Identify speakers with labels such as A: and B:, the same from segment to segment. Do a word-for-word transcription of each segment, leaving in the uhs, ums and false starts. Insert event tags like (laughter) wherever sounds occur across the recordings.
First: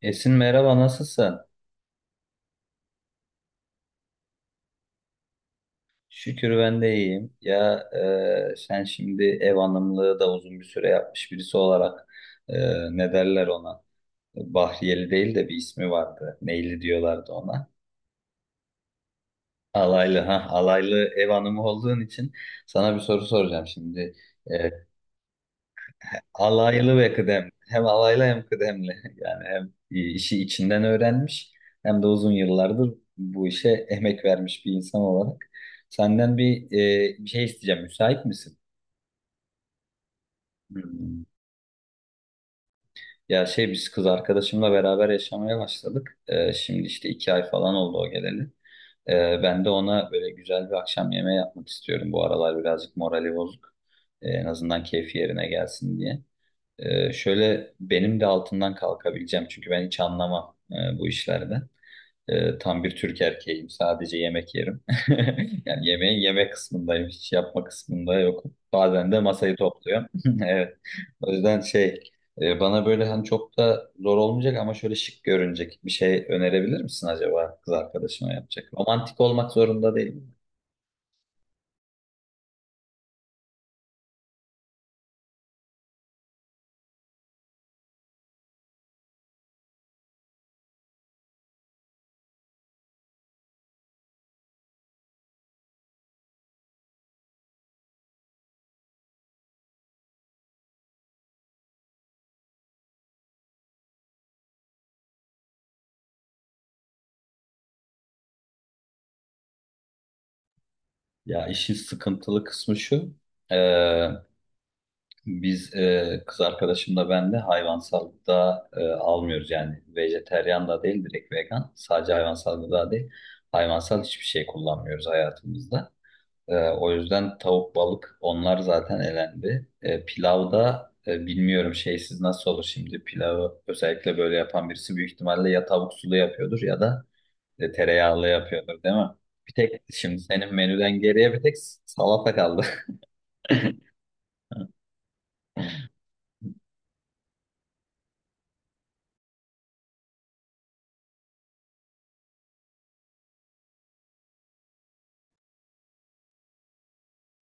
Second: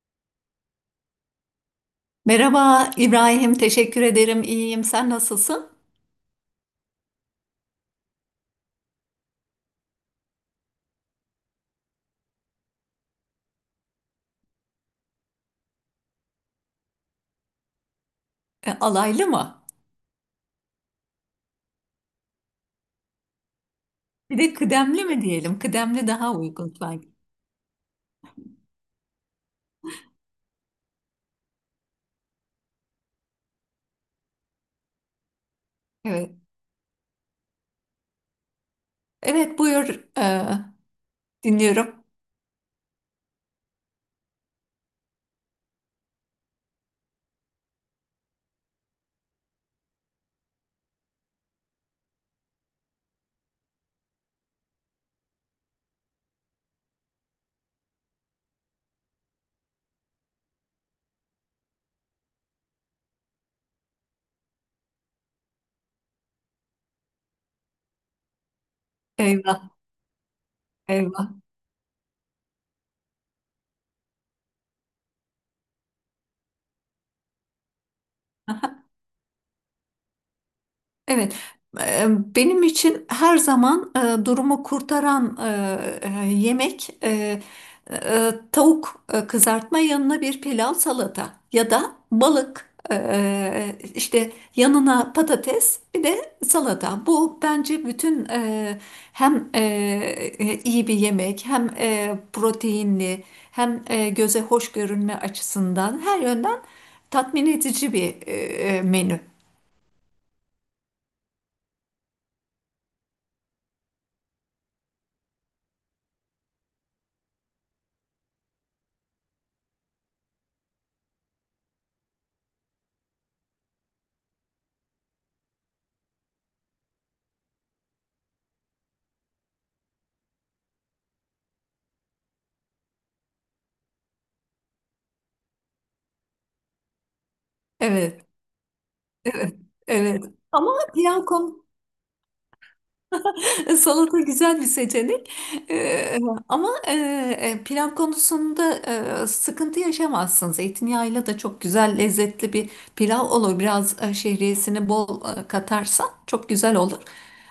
A: Esin, merhaba, nasılsın?
B: Merhaba İbrahim, teşekkür ederim. İyiyim. Sen nasılsın?
A: Şükür ben de iyiyim. Ya, e, sen şimdi ev hanımlığı da uzun bir süre yapmış birisi olarak, e, ne derler ona? Bahriyeli değil de bir ismi vardı. Neyli diyorlardı ona.
B: E, alaylı mı?
A: Alaylı, ha, alaylı ev hanımı olduğun için sana bir soru soracağım şimdi.
B: Bir de
A: E,
B: kıdemli mi diyelim? Kıdemli daha uygun
A: Alaylı ve
B: sanki.
A: kıdemli. Hem alaylı hem kıdemli. (laughs) Yani hem işi içinden öğrenmiş hem de uzun yıllardır bu işe emek vermiş bir insan olarak.
B: Evet.
A: Senden bir, e, bir şey isteyeceğim. Müsait misin?
B: Evet, buyur. E,
A: Hmm.
B: dinliyorum.
A: Ya, şey biz kız arkadaşımla beraber yaşamaya başladık. E, şimdi işte iki ay falan oldu o geleli. E, ben de ona böyle güzel bir akşam yemeği yapmak istiyorum. Bu aralar birazcık morali bozuk. E, en azından keyfi yerine gelsin diye. Ee, şöyle benim de altından kalkabileceğim, çünkü ben hiç anlamam e, bu işlerden. Ee, tam bir Türk erkeğim. Sadece yemek yerim. (laughs) Yani yemeğin yemek kısmındayım. Hiç yapma kısmında yok. Bazen de masayı
B: Eyvah,
A: topluyorum. (laughs) Evet. O
B: eyvah.
A: yüzden şey e, bana böyle, hani, çok da zor olmayacak ama şöyle şık görünecek bir şey önerebilir misin acaba, kız arkadaşıma yapacak? Romantik olmak zorunda değil.
B: Evet, e, benim için her zaman e, durumu kurtaran e, e, yemek, e, e, tavuk e, kızartma, yanına bir pilav salata, ya da balık, e, işte yanına patates bir de salata. Bu bence bütün e, hem e, e, iyi bir yemek, hem e, proteinli, hem e, göze hoş görünme açısından her yönden tatmin edici bir e, e, menü.
A: Ya, işin sıkıntılı kısmı şu. e, Biz, e, kız arkadaşımla, ben de hayvansallıkta e, almıyoruz, yani vejeteryan da değil, direkt vegan. Sadece hayvansal gıda değil, hayvansal hiçbir şey kullanmıyoruz hayatımızda. E, o yüzden tavuk, balık, onlar zaten elendi. E, pilavda, e, bilmiyorum, şeysiz nasıl olur şimdi. Pilavı özellikle böyle yapan birisi büyük ihtimalle ya tavuk sulu yapıyordur ya da e,
B: Evet.
A: tereyağlı yapıyordur, değil mi? Bir
B: Evet,
A: tek şimdi
B: evet.
A: senin
B: Ama
A: menüden
B: pilav
A: geriye bir tek
B: konu
A: salata kaldı.
B: (laughs) salata güzel bir seçenek. Ee, ama e, e, pilav konusunda e, sıkıntı yaşamazsın. Zeytinyağıyla da çok güzel lezzetli bir pilav olur. Biraz e, şehriyesini bol e, katarsan çok güzel olur.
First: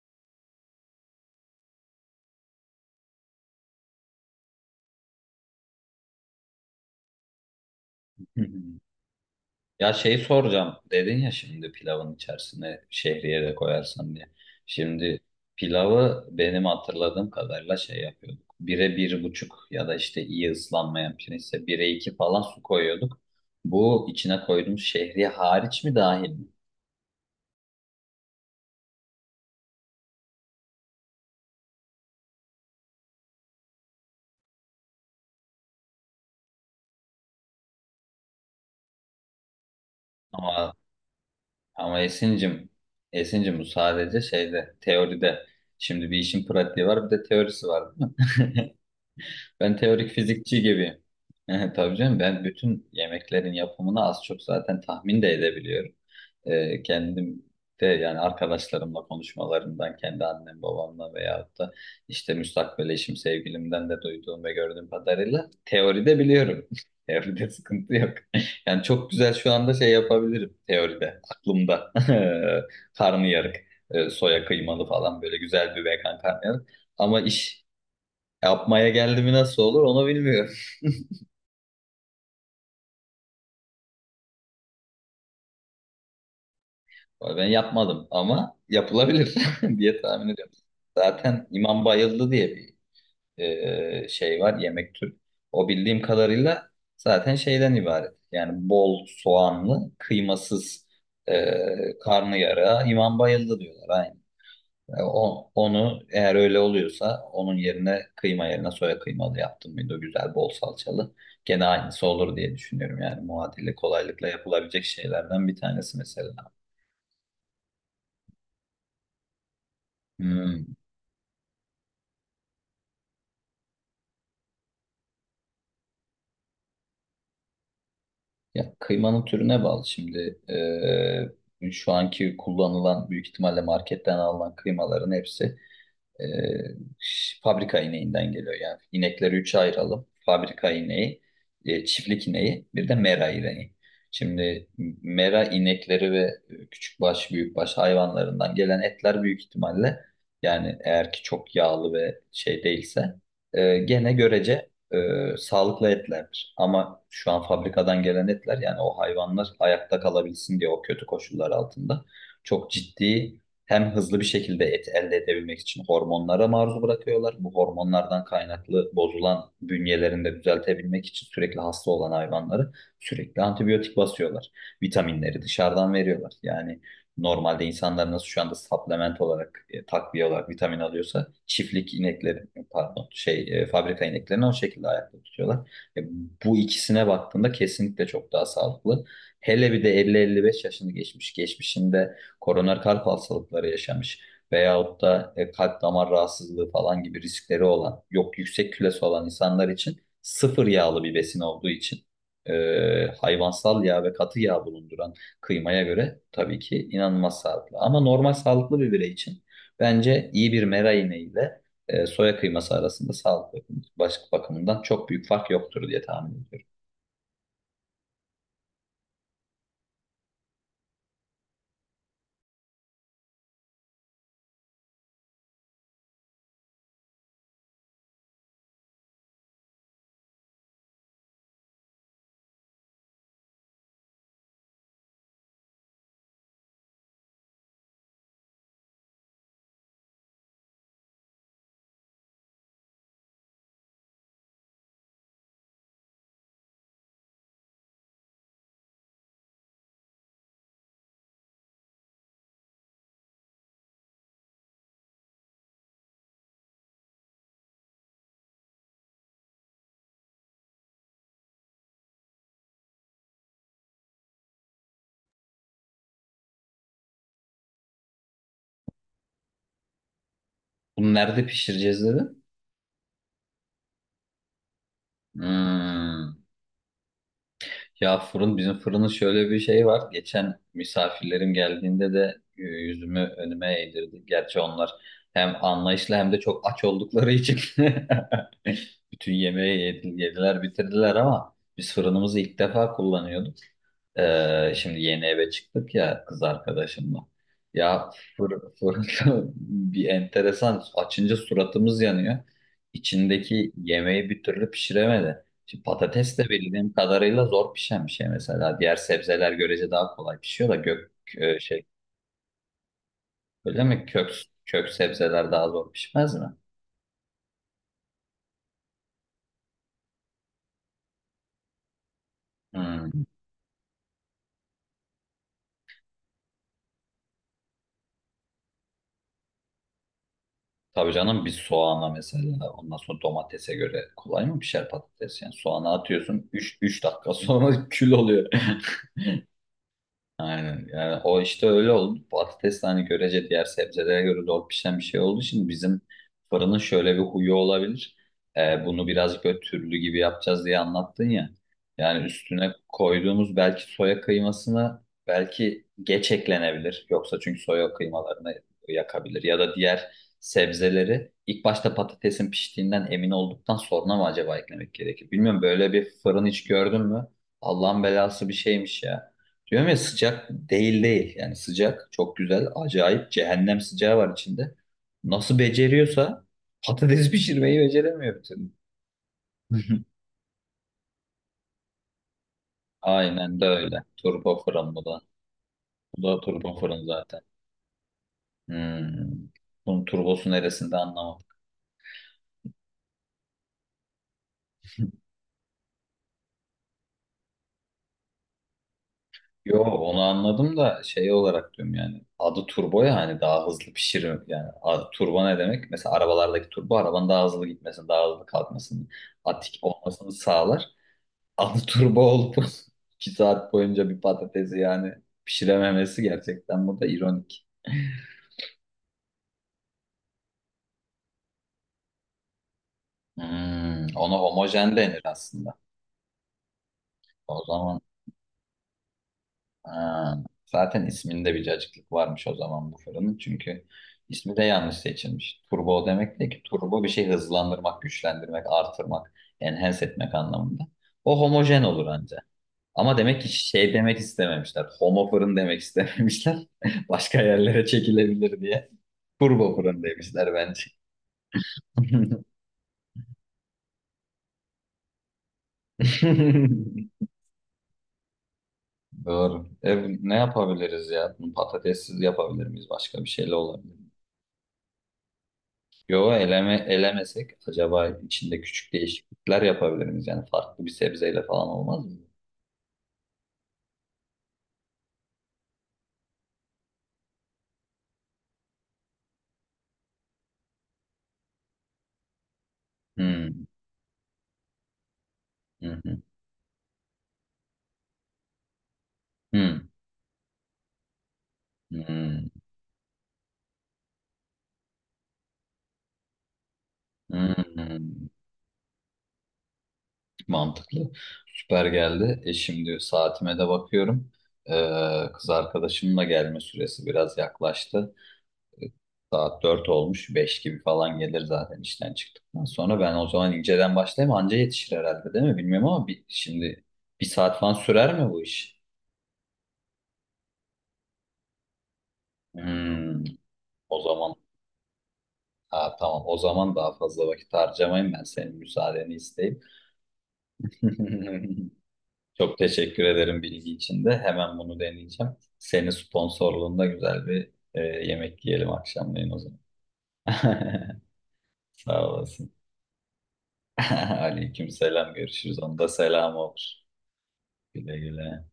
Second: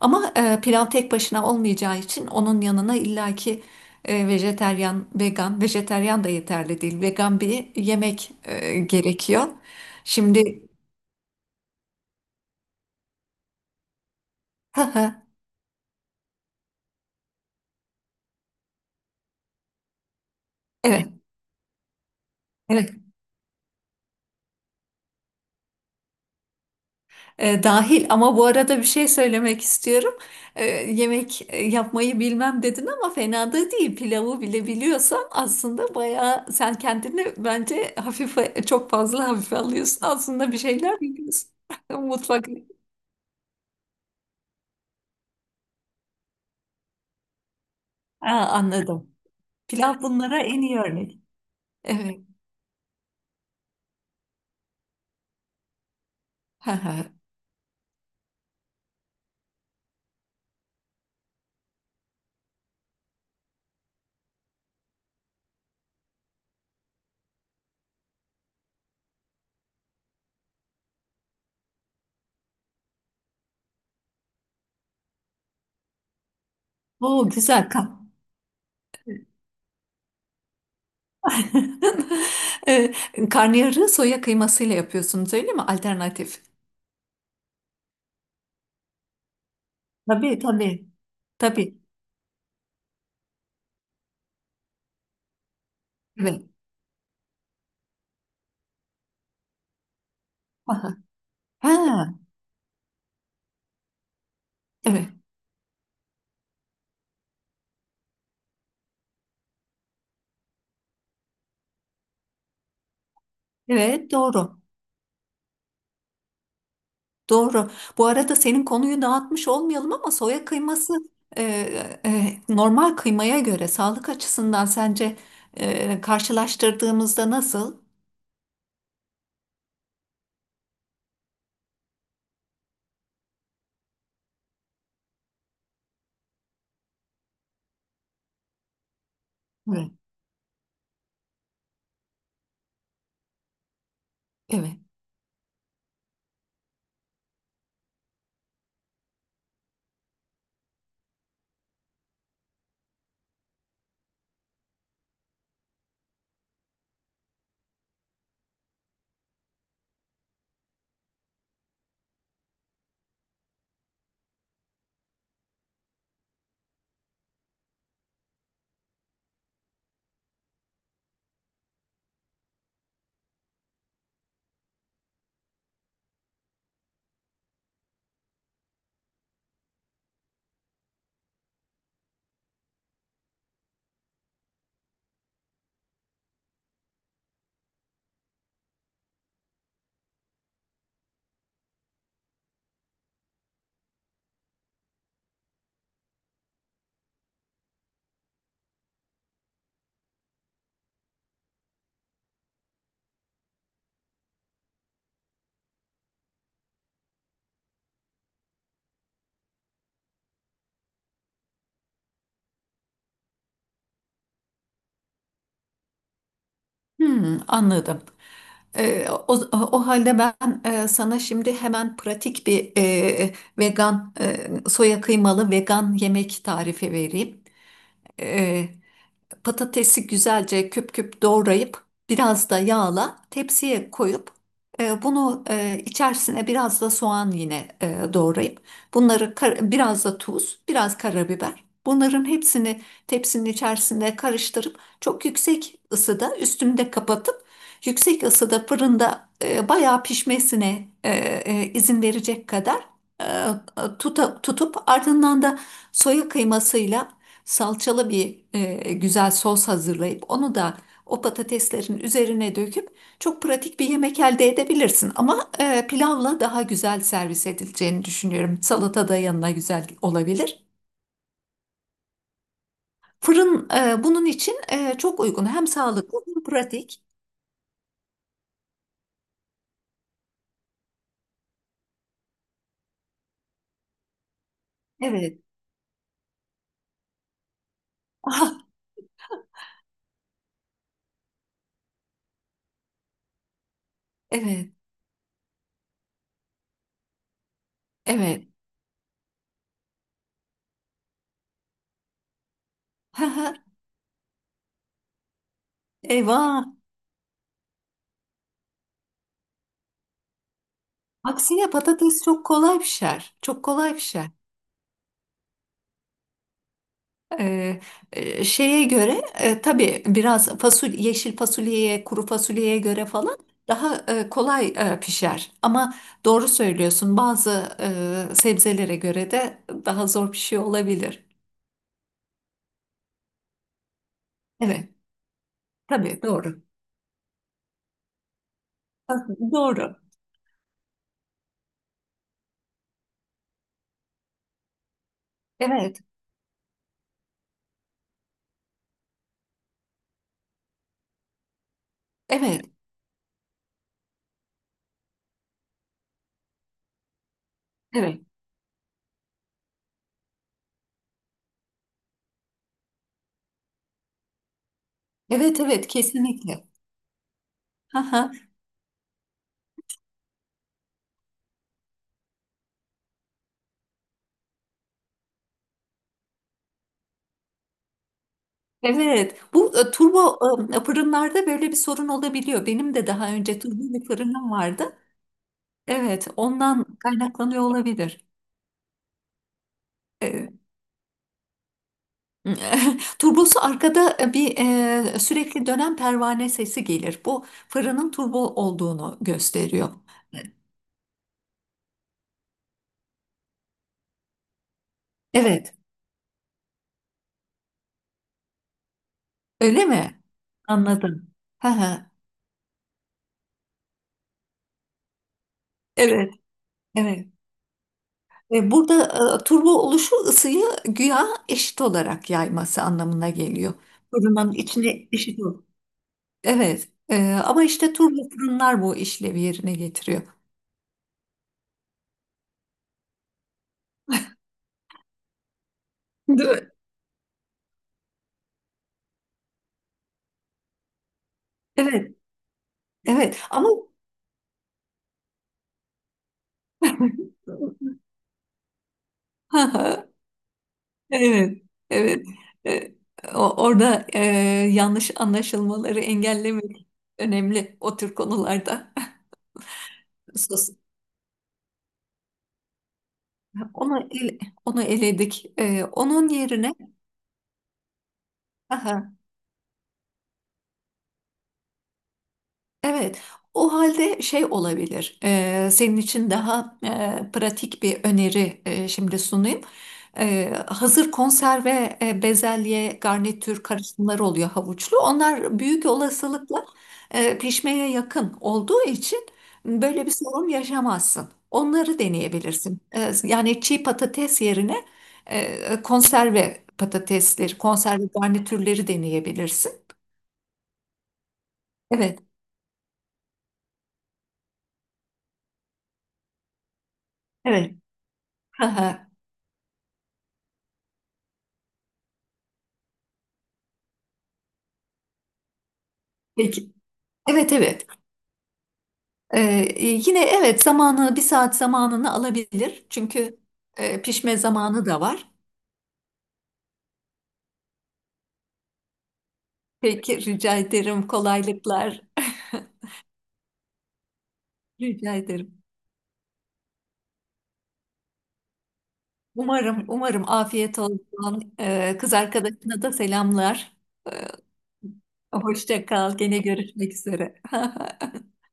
B: Ama e, pilav tek başına olmayacağı için onun yanına illaki e, vejeteryan, vegan, vejeteryan da yeterli değil. Vegan bir yemek e,
A: (laughs)
B: gerekiyor.
A: Ya, şey
B: Şimdi,
A: soracağım. Dedin ya şimdi, pilavın içerisine şehriye de koyarsan diye. Şimdi
B: (laughs)
A: pilavı benim hatırladığım kadarıyla şey yapıyorduk. Bire bir buçuk, ya da işte iyi
B: evet,
A: ıslanmayan pirinçse bire iki falan su
B: evet.
A: koyuyorduk. Bu, içine koyduğumuz şehriye hariç mi dahil mi?
B: E, dahil, ama bu arada bir şey söylemek istiyorum. E, yemek e, yapmayı bilmem dedin ama fena da değil. Pilavı bile biliyorsan aslında bayağı sen kendini bence hafife çok fazla hafife alıyorsun. Aslında bir
A: Ama
B: şeyler biliyorsun. (laughs)
A: ama
B: Mutfak.
A: Esin'cim, Esin'cim, bu sadece şeyde, teoride. Şimdi bir işin pratiği var, bir de teorisi var, değil
B: Ha,
A: mi? (laughs)
B: anladım.
A: Ben
B: Pilav
A: teorik
B: bunlara en
A: fizikçi
B: iyi
A: gibi.
B: örnek.
A: (laughs) Tabii canım,
B: Evet.
A: ben bütün yemeklerin yapımını az çok zaten tahmin de edebiliyorum. Ee,
B: (laughs)
A: kendim de, yani arkadaşlarımla konuşmalarından, kendi annem babamla veyahut da işte müstakbel eşim sevgilimden de duyduğum ve gördüğüm kadarıyla teoride biliyorum. (laughs) Teoride sıkıntı yok. (laughs) Yani çok güzel şu anda şey yapabilirim teoride, aklımda. (laughs) Karnıyarık, e, soya kıymalı falan, böyle güzel bir vegan karnıyarık. Ama
B: O
A: iş
B: güzel kan.
A: yapmaya geldi mi nasıl olur, onu bilmiyorum.
B: (laughs) e, Karnıyarığı soya kıymasıyla yapıyorsunuz, öyle mi? Alternatif.
A: Ben yapmadım ama yapılabilir (laughs) diye tahmin
B: Tabii,
A: ediyorum.
B: tabii.
A: Zaten
B: Tabii.
A: İmam Bayıldı diye bir e, şey var, yemek türü. O, bildiğim
B: Evet.
A: kadarıyla zaten şeyden ibaret. Yani bol soğanlı, kıymasız
B: Aha.
A: e,
B: Ha.
A: karnıyara İmam Bayıldı diyorlar. Aynen. E,
B: Evet,
A: O, onu eğer öyle oluyorsa, onun yerine kıyma yerine soya kıymalı yaptım mıydı, güzel bol salçalı. Gene aynısı olur diye düşünüyorum. Yani muadili
B: evet,
A: kolaylıkla
B: doğru.
A: yapılabilecek şeylerden bir tanesi mesela.
B: Doğru. Bu arada senin konuyu dağıtmış olmayalım ama soya
A: Hmm.
B: kıyması, e, e, normal kıymaya göre sağlık açısından sence e, karşılaştırdığımızda nasıl?
A: Ya, kıymanın türüne bağlı şimdi. Ee, şu anki kullanılan, büyük ihtimalle marketten alınan kıymaların hepsi, E, fabrika ineğinden geliyor yani. İnekleri üçe
B: Evet.
A: ayıralım: fabrika ineği, e, çiftlik ineği, bir de mera ineği. Şimdi
B: Evet.
A: mera inekleri ve küçük baş, büyük baş hayvanlarından gelen etler büyük ihtimalle, yani eğer ki çok yağlı ve şey değilse, e, gene görece e, sağlıklı etlerdir. Ama şu an fabrikadan gelen etler, yani o hayvanlar ayakta kalabilsin diye, o kötü koşullar altında çok ciddi, hem hızlı bir şekilde et elde edebilmek için hormonlara maruz bırakıyorlar. Bu hormonlardan kaynaklı bozulan bünyelerinde düzeltebilmek için, sürekli hasta olan hayvanları sürekli antibiyotik basıyorlar. Vitaminleri dışarıdan veriyorlar. Yani normalde insanlar nasıl şu anda supplement olarak, e, takviye olarak vitamin alıyorsa, çiftlik inekleri, pardon, şey e, fabrika ineklerini o şekilde ayakta tutuyorlar. E, Bu ikisine baktığında kesinlikle çok daha sağlıklı. Hele bir de elli elli beş yaşını geçmiş geçmişinde koroner kalp hastalıkları yaşamış veyahut da e, kalp damar rahatsızlığı falan gibi riskleri olan, yok yüksek kilosu olan insanlar için, sıfır yağlı bir besin olduğu için, e, hayvansal yağ ve katı yağ bulunduran kıymaya göre tabii ki inanılmaz sağlıklı. Ama normal sağlıklı bir birey için bence iyi bir meraine ile e, soya kıyması arasında sağlık bakım- baş- bakımından çok büyük fark yoktur diye tahmin ediyorum.
B: Hmm, anladım. E, o, O halde ben e, sana şimdi hemen pratik bir e, vegan, e, soya kıymalı vegan yemek tarifi vereyim. E, Patatesi güzelce küp küp doğrayıp biraz da yağla tepsiye koyup, e, bunu e, içerisine biraz da soğan yine e, doğrayıp, bunları kar- biraz da tuz, biraz karabiber. Bunların hepsini tepsinin içerisinde karıştırıp çok yüksek ısıda üstünde kapatıp yüksek ısıda fırında e, bayağı pişmesine e, e, izin verecek kadar e, tuta- tutup, ardından da soya kıymasıyla salçalı bir e, güzel sos hazırlayıp onu da o patateslerin üzerine döküp çok pratik bir yemek elde edebilirsin. Ama e, pilavla daha güzel servis edileceğini düşünüyorum. Salata da yanına güzel olabilir.
A: Bunu nerede pişireceğiz dedi?
B: Fırın e, bunun için e, çok uygun. Hem sağlıklı,
A: Hmm.
B: hem pratik.
A: Ya fırın, bizim fırının şöyle bir şey var. Geçen misafirlerim geldiğinde de e, yüzümü önüme eğdirdi. Gerçi onlar
B: Evet.
A: hem anlayışlı hem de çok aç oldukları için
B: Ah,
A: (laughs) bütün yemeği yedi- yediler, bitirdiler, ama biz fırınımızı ilk defa kullanıyorduk.
B: evet.
A: Ee, şimdi yeni eve çıktık ya kız arkadaşımla. Ya,
B: Evet.
A: fırın, fırın (laughs) bir enteresan. Açınca suratımız yanıyor.
B: (laughs)
A: İçindeki yemeği bir türlü pişiremedi. Şimdi patates de
B: Eyvah.
A: bildiğim kadarıyla zor pişen bir şey mesela. Diğer sebzeler görece daha kolay pişiyor da gök e,
B: Aksine
A: şey
B: patates çok kolay pişer. Çok
A: öyle
B: kolay
A: mi?
B: pişer.
A: Kök kök sebzeler daha zor pişmez mi?
B: Ee, e, Şeye göre e, tabii biraz, fasulye, yeşil fasulyeye, kuru fasulyeye göre
A: Hmm.
B: falan daha e, kolay e, pişer. Ama doğru söylüyorsun, bazı e, sebzelere göre de daha zor pişiyor
A: Tabii
B: olabilir.
A: canım, bir soğana mesela, ondan sonra domatese göre kolay mı pişer
B: Evet,
A: patates? Yani soğana
B: tabii
A: atıyorsun,
B: doğru.
A: üç üç dakika sonra (laughs) kül oluyor.
B: Ha. Doğru.
A: Aynen. Yani o işte öyle oldu. Patates de, hani, görece diğer sebzelere göre zor pişen bir şey olduğu için,
B: Evet,
A: bizim fırının şöyle bir huyu olabilir. Ee, bunu birazcık böyle türlü gibi yapacağız diye anlattın ya. Yani
B: evet,
A: üstüne koyduğumuz belki, soya kıymasına belki geç eklenebilir. Yoksa çünkü soya
B: evet.
A: kıymalarını yakabilir. Ya da diğer sebzeleri ilk başta, patatesin piştiğinden emin olduktan sonra mı acaba eklemek gerekir?
B: Evet,
A: Bilmiyorum,
B: evet,
A: böyle bir fırın hiç
B: kesinlikle.
A: gördün mü? Allah'ın
B: Aha,
A: belası bir şeymiş ya. Diyorum ya, sıcak değil değil. Yani sıcak çok güzel, acayip cehennem sıcağı var içinde. Nasıl beceriyorsa patates (laughs) pişirmeyi beceremiyor bir türlü.
B: evet, bu e,
A: (laughs)
B: turbo e, fırınlarda böyle bir sorun olabiliyor. Benim de daha
A: Aynen
B: önce
A: de
B: turbo
A: öyle.
B: bir fırınım
A: Turbo fırın
B: vardı.
A: bu da. Bu
B: Evet,
A: da turbo
B: ondan
A: fırın zaten.
B: kaynaklanıyor olabilir.
A: Hmm. Bunun
B: E,
A: turbosu neresinde, anlamadım.
B: (laughs) Turbosu arkada, e, bir e, sürekli dönen pervane sesi gelir. Bu fırının turbo olduğunu
A: Yo,
B: gösteriyor.
A: onu anladım da şey olarak diyorum yani. Adı turbo ya, hani daha hızlı pişirir. Yani, a- turbo ne
B: Evet,
A: demek? Mesela arabalardaki turbo, arabanın daha hızlı gitmesini, daha hızlı kalkmasını, atik
B: öyle mi?
A: olmasını sağlar.
B: Anladım. Hı
A: Altı
B: hı.
A: turbo olup (laughs) iki saat boyunca bir patatesi yani pişirememesi,
B: Evet,
A: gerçekten bu da
B: evet.
A: ironik.
B: E, Burada e, turbo oluşu ısıyı güya eşit olarak yayması anlamına geliyor.
A: Hmm, ona
B: Fırının
A: homojen
B: içine
A: denir
B: eşit ol.
A: aslında.
B: Evet. E,
A: O
B: ama işte
A: zaman,
B: turbo fırınlar bu işlevi yerine getiriyor.
A: ha, zaten isminde bir cacıklık varmış o zaman bu fırının. Çünkü ismi de yanlış seçilmiş. Turbo o demek
B: Değil
A: değil ki.
B: mi?
A: Turbo bir şey hızlandırmak, güçlendirmek, artırmak, enhance etmek anlamında. O homojen olur
B: Evet,
A: anca. Ama
B: evet.
A: demek ki
B: Ama
A: şey demek istememişler. Homo fırın demek istememişler. (laughs) Başka yerlere çekilebilir diye. Turbo fırın
B: (laughs) (laughs)
A: demişler bence.
B: evet, evet. E, o- Orada e, yanlış anlaşılmaları engellemek
A: (laughs)
B: önemli o tür konularda.
A: Doğru. E, ne
B: Sus.
A: yapabiliriz ya? Bunu patatessiz yapabilir miyiz? Başka bir şeyle olabilir
B: Onu
A: mi?
B: ele- Onu eledik. E, onun
A: Yo,
B: yerine
A: eleme, elemesek acaba, içinde küçük
B: (laughs)
A: değişiklikler yapabilir miyiz? Yani farklı bir sebzeyle falan olmaz mı?
B: evet, o halde şey olabilir. E, senin için daha e, pratik bir öneri e, şimdi sunayım. E, hazır konserve e, bezelye, garnitür
A: Hmm,
B: karışımları oluyor, havuçlu. Onlar büyük
A: hı hı,
B: olasılıkla e, pişmeye yakın olduğu için
A: hı,
B: böyle bir sorun yaşamazsın. Onları
A: hı,
B: deneyebilirsin. E, yani çiğ patates yerine e, konserve
A: hı,
B: patatesleri,
A: hı.
B: konserve garnitürleri deneyebilirsin.
A: Mantıklı. Süper
B: Evet,
A: geldi. E şimdi saatime de bakıyorum. Ee, kız arkadaşımın da gelme süresi biraz
B: evet.
A: yaklaştı.
B: (laughs)
A: Saat dört olmuş, beş gibi falan gelir zaten işten çıktıktan sonra. Ben o zaman inceden başlayayım, anca yetişir herhalde, değil mi, bilmiyorum. Ama bir,
B: Peki.
A: şimdi bir
B: Evet,
A: saat falan
B: evet.
A: sürer mi bu iş?
B: Ee, e, Yine evet zamanı, bir saat zamanını alabilir.
A: Hmm,
B: Çünkü
A: O
B: e,
A: zaman,
B: pişme zamanı da var.
A: ha, tamam, o zaman daha fazla vakit harcamayayım, ben senin müsaadeni isteyip.
B: Peki, rica ederim,
A: (laughs)
B: kolaylıklar.
A: Çok teşekkür ederim bilgi için de, hemen bunu
B: (laughs) Rica
A: deneyeceğim.
B: ederim.
A: Senin sponsorluğunda güzel bir e, yemek yiyelim akşamleyin o zaman.
B: Umarım, umarım afiyet
A: (laughs)
B: olsun. Ee,
A: Sağ
B: kız
A: olasın.
B: arkadaşına da selamlar.
A: (laughs)
B: Ee,
A: Aleyküm selam, görüşürüz.
B: hoşça
A: Onda
B: kal.
A: selam
B: Gene
A: olur.
B: görüşmek üzere. (laughs)
A: Güle güle.